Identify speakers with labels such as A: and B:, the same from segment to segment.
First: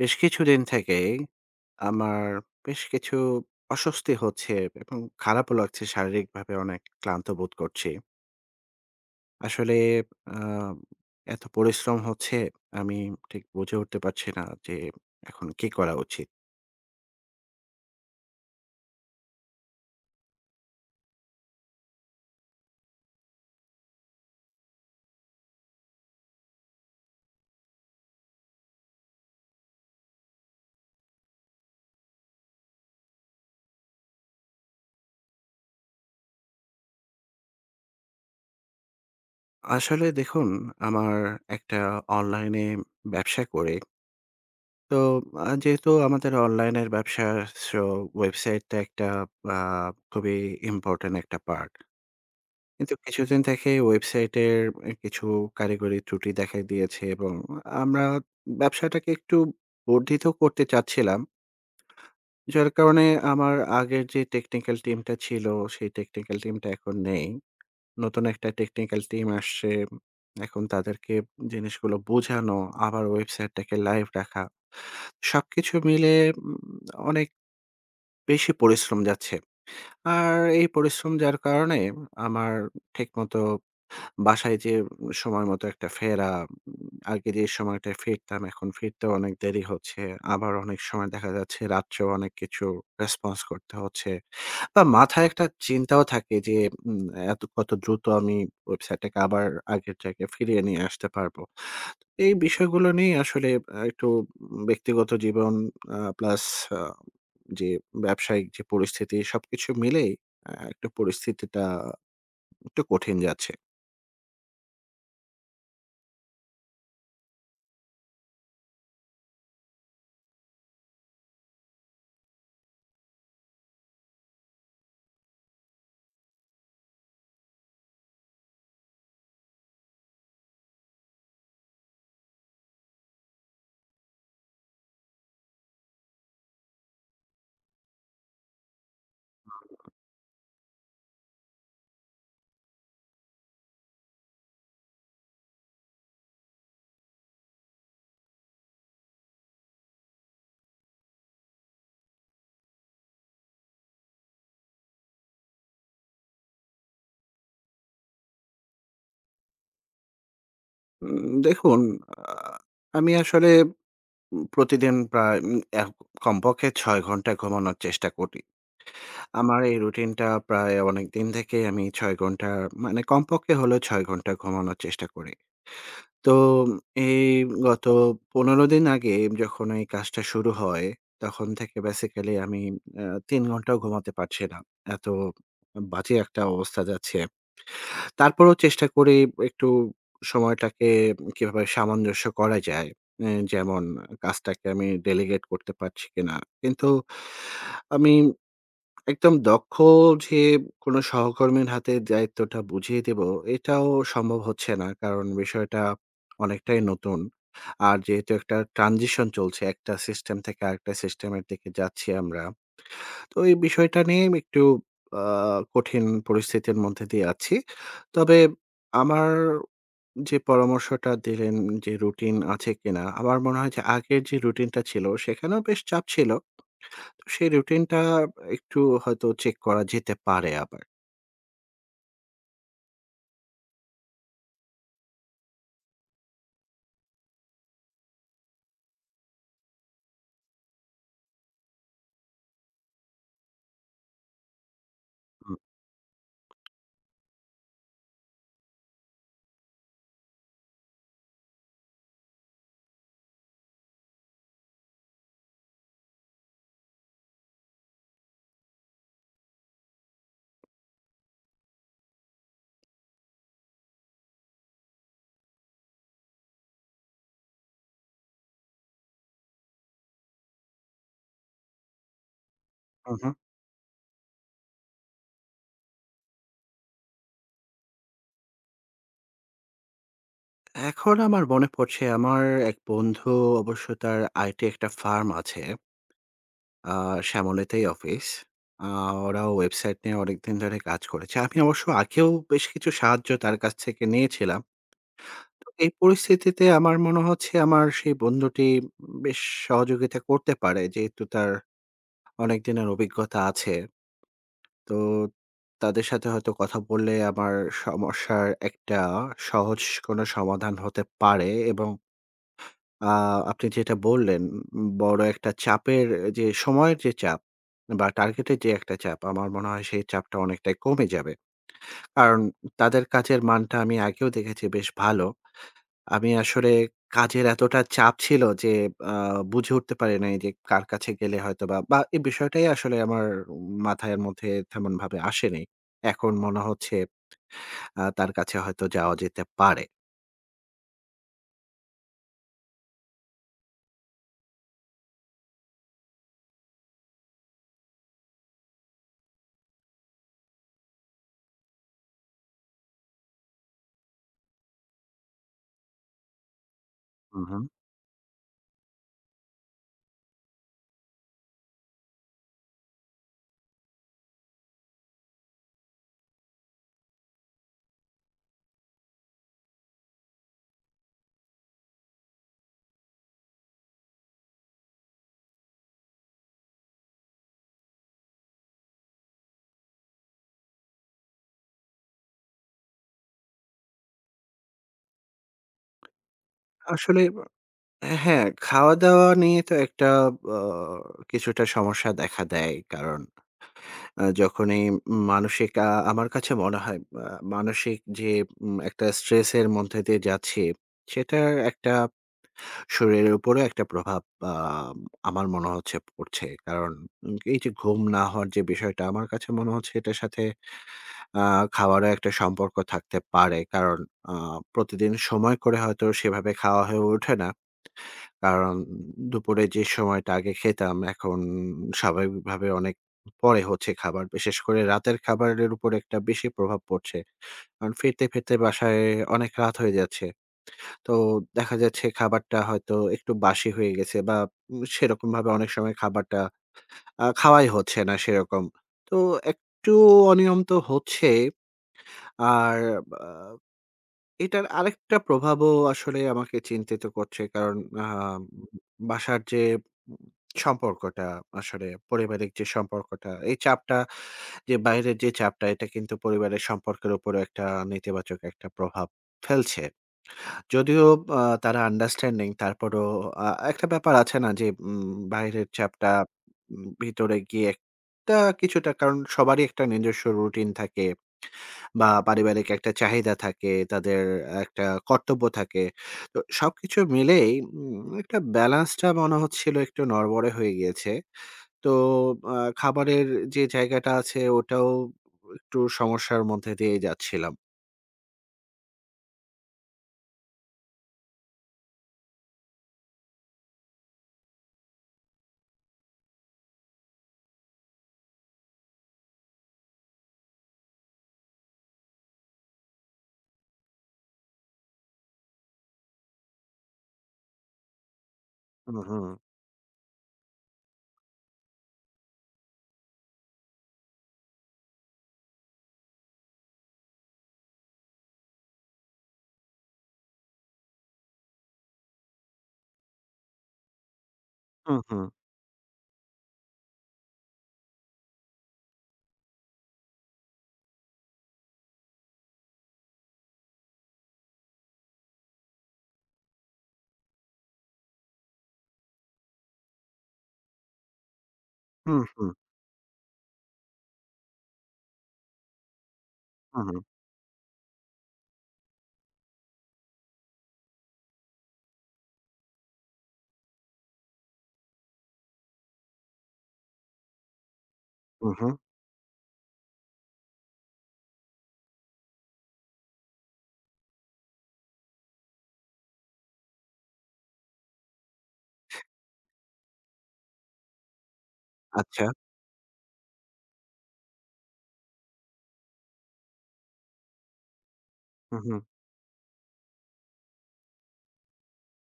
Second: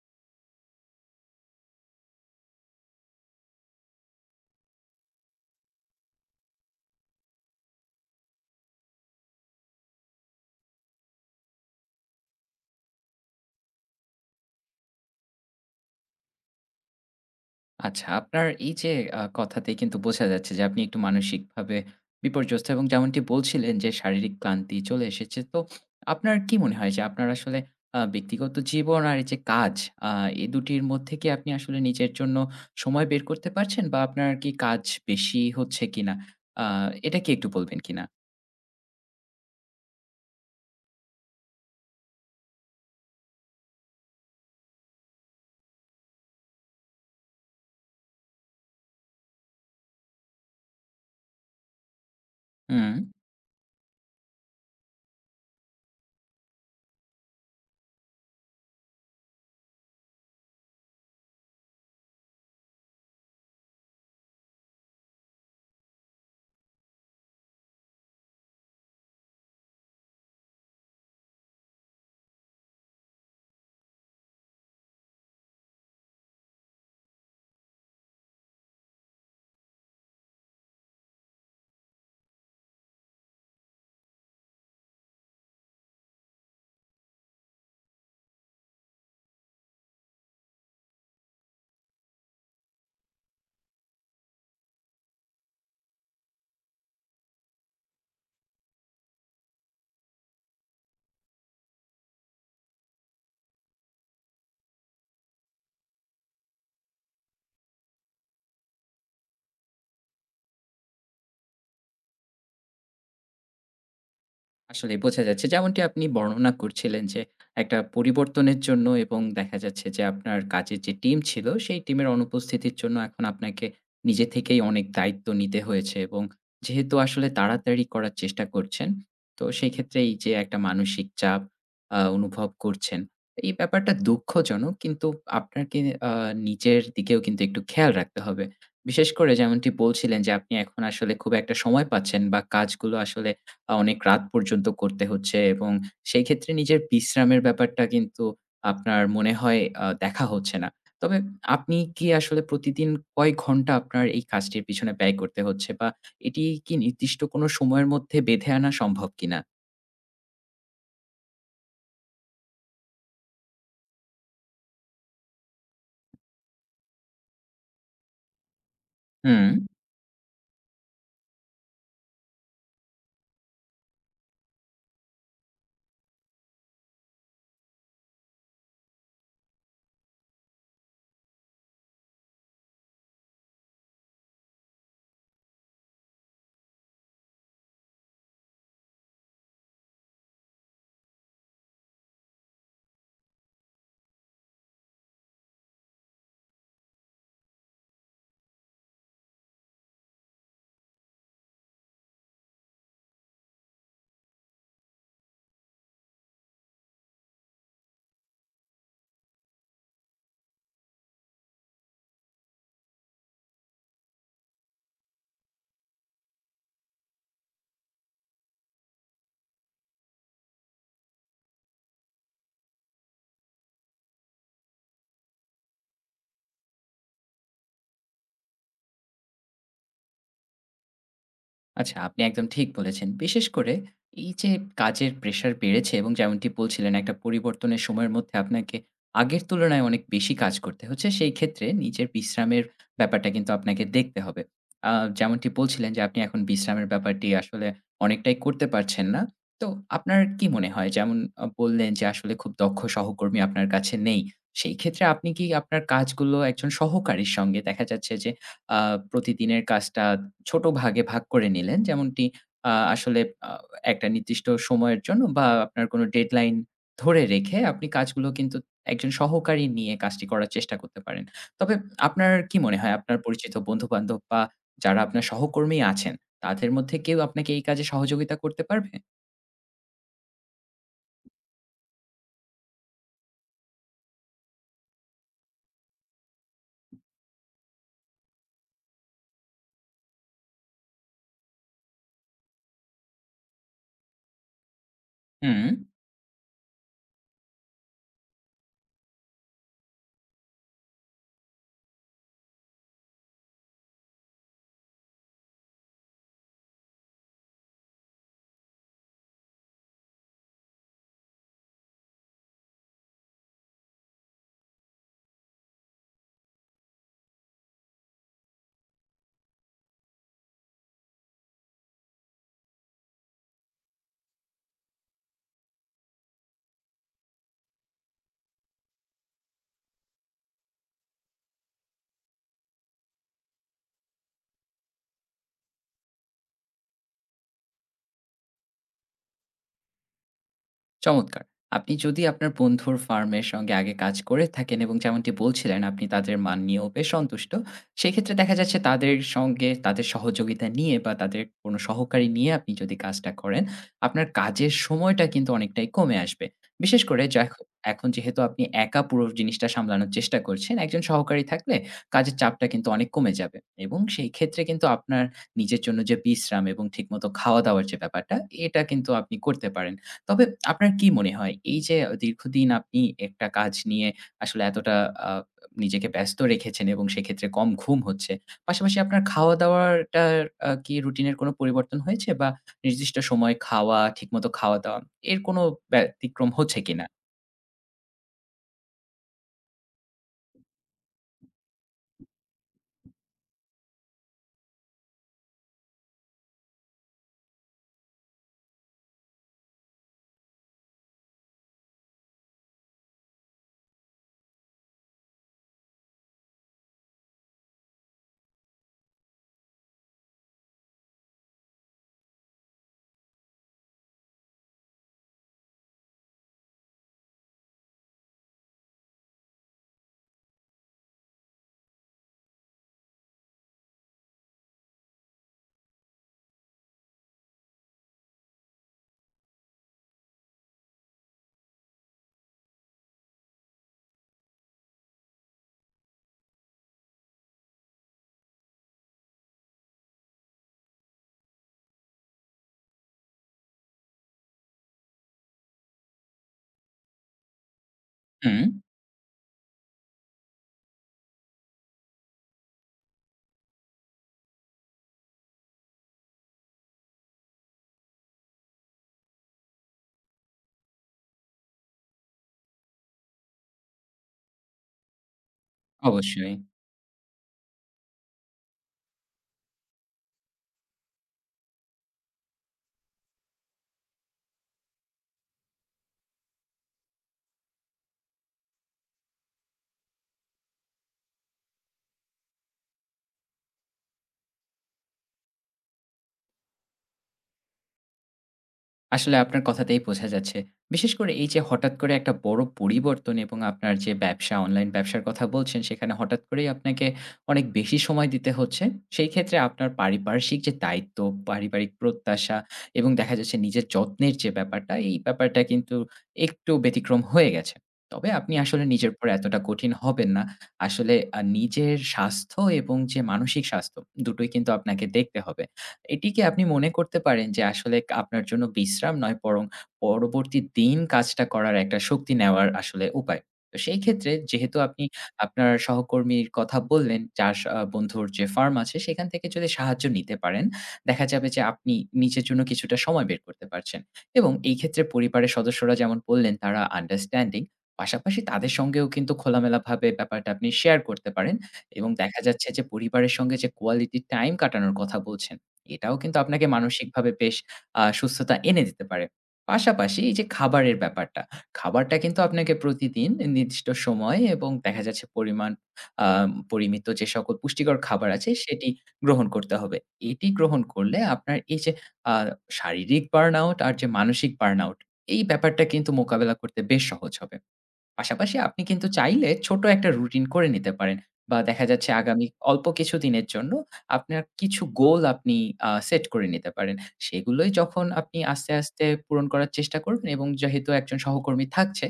A: বেশ কিছুদিন থেকেই আমার বেশ কিছু অস্বস্তি হচ্ছে এবং খারাপও লাগছে শারীরিকভাবে অনেক ক্লান্ত বোধ করছি। আসলে আহ এত পরিশ্রম হচ্ছে আমি ঠিক বুঝে উঠতে পারছি না যে এখন কি করা উচিত?
B: আচ্ছা, আপনার এই যে কথাতেই কিন্তু বোঝা যাচ্ছে যে আপনি একটু মানসিকভাবে বিপর্যস্ত এবং যেমনটি বলছিলেন যে শারীরিক ক্লান্তি চলে এসেছে। তো আপনার কি মনে হয় যে আপনার আসলে ব্যক্তিগত জীবন আর এই যে কাজ, আ এই দুটির মধ্যে কি আপনি আসলে নিজের জন্য সময় বের করতে পারছেন, বা আপনার কি কাজ বেশি হচ্ছে কিনা? আ এটা কি একটু বলবেন কিনা?
A: আসলে দেখুন, আমার একটা অনলাইনে ব্যবসা করি। তো যেহেতু আমাদের অনলাইনের ব্যবসা, সো ওয়েবসাইটটা একটা আ খুবই ইম্পোর্টেন্ট একটা পার্ট।
B: হুম।
A: কিন্তু কিছুদিন থেকে ওয়েবসাইটের এ কিছু কারিগরি ত্রুটি দেখা দিয়েছে এবং আমরা ব্যবসাটাকে একটু বর্ধিত করতে চাচ্ছিলাম। যার কারণে আমার আগের যে টেকনিক্যাল টিমটা ছিল, সেই টেকনিক্যাল টিমটা এখন নেই। নতুন একটা টেকনিক্যাল টিম আসছে। এখন তাদেরকে জিনিসগুলো বোঝানো, আবার ওয়েবসাইটটাকে লাইভ রাখা। সবকিছু মিলে অনেক বেশি পরিশ্রম যাচ্ছে। আর এই পরিশ্রম যার কারণে আমার ঠিকমতো বাসায় যেয়ে সময় মতো একটা ফেরা, আগে যে সময়টায় ফিরতাম এখন ফিরতেও অনেক দেরি হচ্ছে। আবার অনেক সময় দেখা যাচ্ছে রাত্রেও অনেক কিছু রেসপন্স করতে হচ্ছে। বা মাথায় একটা চিন্তাও থাকে যে উম এত কত দ্রুত আমি ওয়েবসাইটটাকে আবার আগের জায়গায় ফিরিয়ে নিয়ে আসতে পারবো। এই বিষয়গুলো নিয়ে আসলে একটু ব্যক্তিগত জীবন প্লাস আ যে ব্যবসায়িক যে পরিস্থিতি সবকিছু মিলেই একটু পরিস্থিতিটা একটু কঠিন যাচ্ছে।
B: আসলে বোঝা যাচ্ছে, যেমনটি আপনি বর্ণনা করছিলেন, যে একটা পরিবর্তনের জন্য এবং দেখা যাচ্ছে যে আপনার কাজের যে টিম ছিল, সেই টিমের অনুপস্থিতির জন্য এখন আপনাকে নিজে থেকেই অনেক দায়িত্ব নিতে হয়েছে। এবং যেহেতু আসলে তাড়াতাড়ি করার চেষ্টা করছেন, তো সেই ক্ষেত্রে এই যে একটা মানসিক চাপ অনুভব করছেন, এই ব্যাপারটা দুঃখজনক। কিন্তু আপনাকে নিজের দিকেও কিন্তু একটু খেয়াল রাখতে হবে। বিশেষ করে যেমনটি বলছিলেন যে আপনি এখন আসলে খুব একটা সময় পাচ্ছেন, বা কাজগুলো আসলে অনেক রাত পর্যন্ত করতে হচ্ছে, এবং সেই ক্ষেত্রে নিজের বিশ্রামের ব্যাপারটা কিন্তু আপনার মনে হয় দেখা হচ্ছে না। তবে আপনি কি আসলে প্রতিদিন কয় ঘন্টা আপনার এই কাজটির পিছনে ব্যয় করতে হচ্ছে, বা এটি কি নির্দিষ্ট কোনো সময়ের মধ্যে বেঁধে আনা সম্ভব কিনা?
A: দেখুন, আ আমি আসলে প্রতিদিন প্রায় উম এক কমপক্ষে ৬ ঘন্টা ঘুমানোর চেষ্টা করি।
B: হুম।
A: আমার এই রুটিনটা প্রায় অনেকদিন থেকেই আমি ৬ ঘন্টা মানে কমপক্ষে হলেও ৬ ঘন্টা ঘুমানোর চেষ্টা করি। তো এই গত ১৫ দিন আগে যখন এই কাজটা শুরু হয়, তখন থেকে বেসিক্যালি আমি আ ৩ ঘন্টাও ঘুমাতে পারছি না। এত বাজে একটা অবস্থা যাচ্ছে। তারপরেও চেষ্টা করি একটু সময়টাকে কিভাবে সামঞ্জস্য করা যায়। এ যেমন কাজটাকে আমি ডেলিগেট করতে পারছি কিনা। কিন্তু আমি একদম দক্ষ যে কোনো সহকর্মীর হাতে দায়িত্বটা বুঝিয়ে দেব, এটাও সম্ভব হচ্ছে না। কারণ বিষয়টা অনেকটাই নতুন। আর যেহেতু একটা ট্রানজিশন চলছে, একটা সিস্টেম থেকে আরেকটা সিস্টেমের দিকে যাচ্ছি আমরা। তো এই বিষয়টা নিয়ে আমি একটু আ কঠিন পরিস্থিতির মধ্যে দিয়ে আছি। তবে আমার যে পরামর্শটা দিলেন যে রুটিন আছে কিনা? আমার মনে হয় যে আগের যে রুটিনটা ছিল সেখানেও বেশ চাপ ছিল। তো সেই রুটিনটা একটু হয়তো চেক করা যেতে পারে আবার।
B: আচ্ছা, আপনি একদম ঠিক বলেছেন। বিশেষ করে এই যে কাজের প্রেশার বেড়েছে, এবং যেমনটি বলছিলেন একটা পরিবর্তনের সময়ের মধ্যে আপনাকে আগের তুলনায় অনেক বেশি কাজ করতে হচ্ছে। সেই ক্ষেত্রে নিজের বিশ্রামের ব্যাপারটা কিন্তু আপনাকে দেখতে হবে। আ যেমনটি
A: হুম।
B: বলছিলেন যে আপনি এখন বিশ্রামের ব্যাপারটি আসলে অনেকটাই করতে পারছেন না। তো আপনার কি মনে হয়? যেমন বললেন যে আসলে খুব দক্ষ সহকর্মী আপনার কাছে নেই। সেই ক্ষেত্রে আপনি কি আপনার কাজগুলো একজন সহকারীর সঙ্গে, দেখা যাচ্ছে যে আ প্রতিদিনের কাজটা ছোট ভাগে ভাগ করে নিলেন। যেমনটি আসলে আ একটা নির্দিষ্ট সময়ের জন্য বা আপনার কোনো ডেডলাইন ধরে রেখে আপনি কাজগুলো কিন্তু একজন সহকারী নিয়ে কাজটি করার চেষ্টা করতে পারেন। তবে আপনার কি মনে হয়
A: হুম,
B: আপনার
A: হুম, হুম।
B: পরিচিত বন্ধু-বান্ধব বা যারা আপনার সহকর্মী আছেন, তাদের মধ্যে কেউ আপনাকে এই কাজে সহযোগিতা করতে পারবে?
A: এখন আমার মনে পড়ছে আমার এক বন্ধু অবশ্য তার আইটি একটা ফার্ম আছে। আ শ্যামলীতেই অফিস। আ ওরাও ওয়েবসাইট নিয়ে অনেকদিন ধরে কাজ করেছে। আমি অবশ্য আগেও বেশ কিছু সাহায্য তার কাছ থেকে নিয়েছিলাম।
B: হুম।
A: তো এই পরিস্থিতিতে আমার মনে হচ্ছে আমার সেই বন্ধুটি বেশ সহযোগিতা করতে পারে। যেহেতু তার অনেক দিনের অভিজ্ঞতা আছে। তো তাদের সাথে হয়তো কথা বললে আমার সমস্যার একটা সহজ কোনো সমাধান হতে পারে এবং আ আপনি যেটা বললেন, বড় একটা চাপের যে সময়ের যে চাপ বা টার্গেটের যে একটা চাপ, আমার মনে হয় সেই চাপটা অনেকটাই কমে যাবে। কারণ তাদের কাজের মানটা আমি আগেও দেখেছি বেশ ভালো। আমি আসলে কাজের এতটা চাপ ছিল যে আ বুঝে উঠতে পারি নাই যে কার কাছে গেলে হয়তোবা বা বা এই বিষয়টাই আসলে আমার মাথার মধ্যে তেমনভাবে আসেনি। এখন মনে হচ্ছে তার কাছে হয়তো যাওয়া যেতে পারে।
B: চমৎকার! আপনি যদি আপনার বন্ধুর ফার্মের সঙ্গে আগে কাজ করে থাকেন, এবং যেমনটি বলছিলেন আপনি তাদের মান নিয়েও বেশ সন্তুষ্ট। সেক্ষেত্রে দেখা যাচ্ছে তাদের সঙ্গে, তাদের সহযোগিতা নিয়ে বা তাদের কোনো সহকারী নিয়ে আপনি যদি কাজটা করেন, আপনার কাজের সময়টা কিন্তু অনেকটাই কমে আসবে। বিশেষ করে
A: হু, হু।
B: এখন যেহেতু আপনি একা পুরো জিনিসটা সামলানোর চেষ্টা করছেন, একজন সহকারী থাকলে কাজের চাপটা কিন্তু অনেক কমে যাবে, এবং সেই ক্ষেত্রে কিন্তু আপনার নিজের জন্য যে বিশ্রাম এবং ঠিকমতো খাওয়া-দাওয়ার যে ব্যাপারটা, এটা কিন্তু আপনি করতে পারেন। তবে আপনার কি মনে হয় এই যে দীর্ঘদিন আপনি একটা কাজ নিয়ে আসলে এতটা আ নিজেকে ব্যস্ত রেখেছেন, এবং সেক্ষেত্রে কম ঘুম হচ্ছে। পাশাপাশি আপনার খাওয়া-দাওয়াটার কি রুটিনের কোনো পরিবর্তন হয়েছে, বা নির্দিষ্ট সময় খাওয়া, ঠিকমতো খাওয়া-দাওয়া, এর কোনো ব্যতিক্রম হচ্ছে কিনা?
A: আসলে হ্যাঁ, খাওয়া-দাওয়া নিয়ে তো একটা আ কিছুটা সমস্যা দেখা দেয়। কারণ যখনই মানসিক আ আমার কাছে মনে হয় মানসিক যে একটা স্ট্রেস এর মধ্যে দিয়ে যাচ্ছি, সেটার একটা শরীরের উপরেও একটা প্রভাব আ আমার মনে হচ্ছে পড়ছে। কারণ এই যে ঘুম না হওয়ার যে বিষয়টা, আমার কাছে মনে হচ্ছে এটার সাথে আ খাওয়ারও একটা সম্পর্ক থাকতে পারে। কারণ আ প্রতিদিন সময় করে হয়তো সেভাবে খাওয়া হয়ে ওঠে না। কারণ দুপুরে যে সময়টা আগে খেতাম এখন স্বাভাবিকভাবে অনেক পরে হচ্ছে খাবার। বিশেষ করে রাতের খাবারের উপর একটা বেশি প্রভাব পড়ছে। কারণ ফিরতে বাসায় অনেক রাত হয়ে যাচ্ছে। তো দেখা যাচ্ছে খাবারটা হয়তো একটু বাসি হয়ে গেছে বা সেরকমভাবে অনেক সময় খাবারটা খাওয়াই হচ্ছে না সেরকম। তো একটু অনিয়ম তো হচ্ছে। আর আ এটার আরেকটা প্রভাবও আসলে আমাকে চিন্তিত করছে। কারণ আ
B: হুম,
A: বাসার যে সম্পর্কটা আসলে পারিবারিক যে সম্পর্কটা, এই চাপটা যে বাইরের যে চাপটা এটা কিন্তু পরিবারের সম্পর্কের উপরও একটা নেতিবাচক একটা প্রভাব ফেলছে। যদিও তারা আন্ডারস্ট্যান্ডিং তারপরও আ একটা ব্যাপার আছে না যে বাইরের চাপটা
B: অবশ্যই।
A: ভিতরে গিয়ে একটা কিছুটা কারণ সবারই একটা নিজস্ব রুটিন থাকে। বা পারিবারিক একটা চাহিদা থাকে, তাদের একটা কর্তব্য থাকে। তো সবকিছু মিলেই উম একটা ব্যালেন্সটা মনে হচ্ছিল একটু নড়বড়ে হয়ে গিয়েছে। তো খাবারের যে জায়গাটা আছে ওটাও একটু সমস্যার মধ্যে দিয়ে যাচ্ছিলাম।
B: আসলে আপনার কথাতেই বোঝা যাচ্ছে। বিশেষ করে এই যে হঠাৎ করে একটা বড় পরিবর্তন, এবং আপনার যে ব্যবসা, অনলাইন ব্যবসার কথা বলছেন, সেখানে হঠাৎ করেই আপনাকে অনেক বেশি সময় দিতে হচ্ছে। সেই ক্ষেত্রে আপনার পারিপার্শ্বিক যে দায়িত্ব, পারিবারিক প্রত্যাশা, এবং দেখা যাচ্ছে নিজের যত্নের যে ব্যাপারটা, এই ব্যাপারটা কিন্তু একটু ব্যতিক্রম হয়ে গেছে। তবে আপনি আসলে
A: হুম,
B: নিজের
A: হুম।
B: উপর এতটা কঠিন হবেন না। আসলে নিজের স্বাস্থ্য এবং যে মানসিক স্বাস্থ্য, দুটোই কিন্তু আপনাকে দেখতে হবে। এটিকে আপনি মনে করতে পারেন যে আসলে আপনার জন্য বিশ্রাম নয়, বরং পরবর্তী দিন কাজটা করার একটা শক্তি নেওয়ার আসলে উপায়। তো সেই ক্ষেত্রে যেহেতু
A: হুম,
B: আপনি
A: হুম।
B: আপনার সহকর্মীর কথা বললেন, চাষ আ বন্ধুর যে ফার্ম আছে সেখান থেকে যদি সাহায্য নিতে পারেন, দেখা যাবে যে আপনি নিজের জন্য কিছুটা সময় বের করতে পারছেন। এবং এই ক্ষেত্রে পরিবারের সদস্যরা, যেমন বললেন, তারা আন্ডারস্ট্যান্ডিং, পাশাপাশি তাদের সঙ্গেও কিন্তু খোলামেলাভাবে ব্যাপারটা আপনি শেয়ার করতে পারেন। এবং
A: হুম,
B: দেখা
A: হুম।
B: যাচ্ছে যে পরিবারের সঙ্গে যে কোয়ালিটি টাইম কাটানোর কথা বলছেন, এটাও কিন্তু আপনাকে
A: হুম, হুম।
B: মানসিকভাবে বেশ সুস্থতা এনে দিতে পারে। পাশাপাশি এই যে খাবারের ব্যাপারটা, খাবারটা কিন্তু আপনাকে প্রতিদিন নির্দিষ্ট সময় এবং দেখা যাচ্ছে পরিমাণ আ পরিমিত, যে সকল পুষ্টিকর খাবার আছে
A: হুম, হুম।
B: সেটি গ্রহণ করতে হবে। এটি গ্রহণ করলে আপনার এই যে আ শারীরিক বার্ন আউট আর যে মানসিক বার্ন আউট, এই ব্যাপারটা কিন্তু মোকাবেলা করতে বেশ সহজ হবে। পাশাপাশি আপনি কিন্তু চাইলে ছোট একটা রুটিন করে নিতে পারেন, বা দেখা যাচ্ছে
A: আচ্ছা।
B: আগামী অল্প কিছু দিনের জন্য আপনার কিছু গোল আপনি সেট করে নিতে পারেন। সেগুলোই যখন আপনি
A: হুম,
B: আস্তে,
A: হুম।
B: আস্তে পূরণ করার চেষ্টা করবেন, এবং যেহেতু একজন সহকর্মী থাকছে,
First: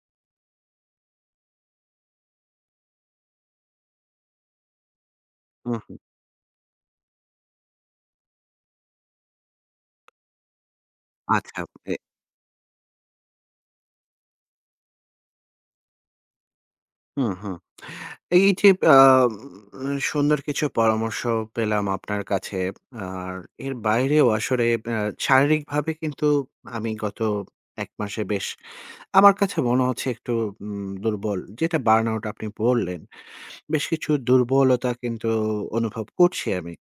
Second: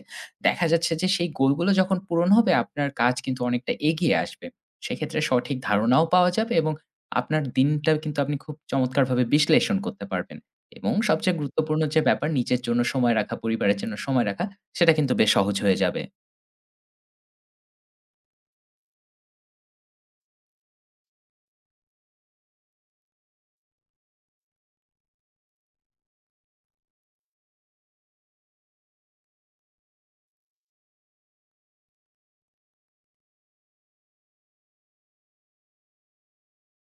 B: দেখা যাচ্ছে যে সেই গোলগুলো যখন পূরণ হবে আপনার কাজ কিন্তু অনেকটা এগিয়ে আসবে। সেক্ষেত্রে সঠিক
A: হুম, হুম।
B: ধারণাও পাওয়া যাবে, এবং আপনার দিনটা কিন্তু আপনি খুব চমৎকারভাবে বিশ্লেষণ করতে পারবেন। এবং সবচেয়ে
A: আচ্ছা।
B: গুরুত্বপূর্ণ যে ব্যাপার, নিজের জন্য সময় রাখা, পরিবারের জন্য সময় রাখা, সেটা কিন্তু বেশ সহজ হয়ে যাবে।
A: হুম, হুম। এই যে আ সুন্দর কিছু পরামর্শ পেলাম আপনার কাছে। আর এর বাইরেও আসলে আ শারীরিকভাবে কিন্তু আমি গত ১ মাসে বেশ আমার কাছে মনে হচ্ছে একটু দুর্বল। যেটা বার্নআউট আপনি বললেন। বেশ কিছু দুর্বলতা কিন্তু অনুভব করছি আমি।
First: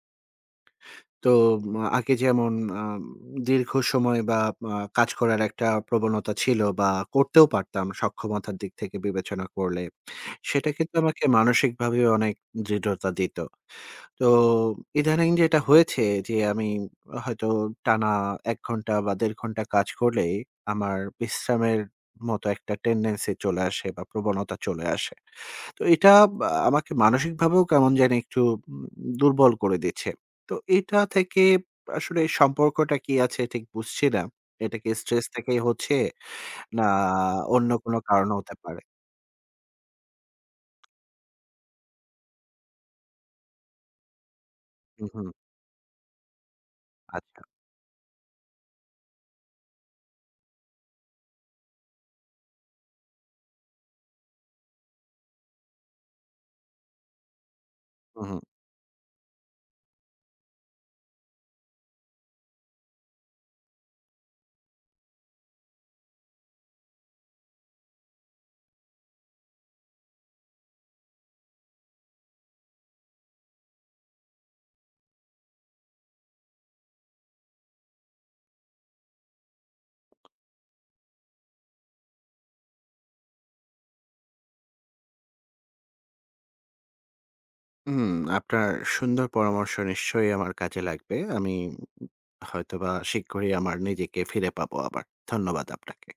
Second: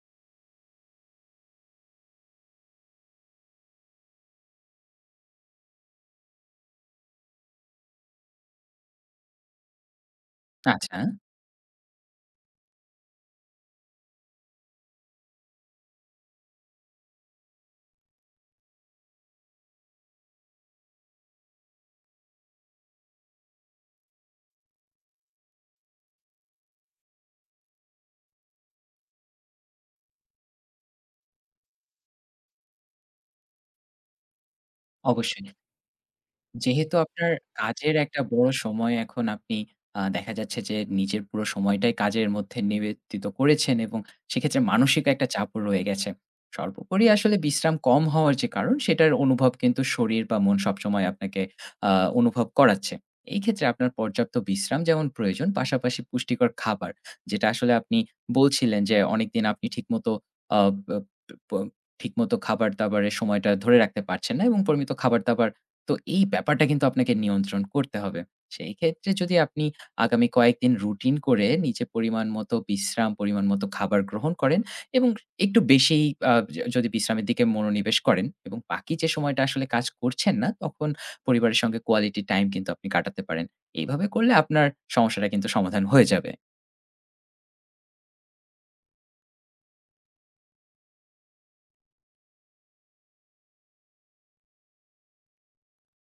A: তো আগে যেমন আম দীর্ঘ সময় বা কাজ করার একটা প্রবণতা ছিল বা করতেও পারতাম সক্ষমতার দিক থেকে বিবেচনা করলে। সেটা কিন্তু
B: আচ্ছা,
A: আমাকে মানসিকভাবে অনেক দৃঢ়তা দিত। তো ইদানিং যেটা হয়েছে যে আমি হয়তো টানা ১ ঘন্টা বা ১.৫ ঘন্টা কাজ করলেই আমার বিশ্রামের মতো একটা টেনডেন্সি চলে আসে বা প্রবণতা চলে আসে। তো এটা বা আমাকে মানসিকভাবেও কেমন জানি একটু উম দুর্বল করে দিচ্ছে। তো এটা থেকে আসলে সম্পর্কটা কি আছে ঠিক বুঝছি না। এটা কি স্ট্রেস
B: অবশ্যই।
A: থেকেই হচ্ছে? না
B: যেহেতু আপনার
A: অন্য
B: কাজের
A: কোনো
B: একটা
A: কারণ
B: বড়
A: হতে পারে?
B: সময় এখন আপনি দেখা যাচ্ছে যে নিজের পুরো সময়টাই কাজের মধ্যে নিবেদিত করেছেন, এবং সেক্ষেত্রে মানসিক
A: হুম,
B: একটা
A: হুম।
B: চাপও রয়ে গেছে। সর্বোপরি আসলে
A: আচ্ছা।
B: বিশ্রাম কম হওয়ার যে কারণ, সেটার অনুভব কিন্তু শরীর বা মন সবসময় আপনাকে আ অনুভব করাচ্ছে। এই ক্ষেত্রে আপনার পর্যাপ্ত বিশ্রাম যেমন প্রয়োজন, পাশাপাশি পুষ্টিকর খাবার, যেটা আসলে আপনি
A: হুম, হুম।
B: বলছিলেন যে অনেকদিন আপনি ঠিকমতো আ ব প ঠিকমতো খাবার-দাবারের সময়টা ধরে রাখতে পারছেন না, এবং পরিমিত খাবার-দাবার, তো এই ব্যাপারটা কিন্তু আপনাকে নিয়ন্ত্রণ করতে হবে। সেই ক্ষেত্রে যদি আপনি আগামী কয়েকদিন রুটিন করে নিজের পরিমাণ মতো বিশ্রাম, পরিমাণ মতো খাবার গ্রহণ করেন, এবং একটু বেশিই আ য যদি বিশ্রামের দিকে মনোনিবেশ করেন, এবং বাকি যে সময়টা আসলে কাজ করছেন না, তখন পরিবারের সঙ্গে কোয়ালিটি টাইম কিন্তু আপনি কাটাতে পারেন। এইভাবে করলে আপনার সমস্যাটা কিন্তু সমাধান হয়ে যাবে।
A: হুম, আপনার সুন্দর পরামর্শ নিশ্চয়ই আমার কাজে লাগবে। আমি হয়তোবা শীঘ্রই আমার নিজেকে ফিরে পাবো আবার। ধন্যবাদ আপনাকে।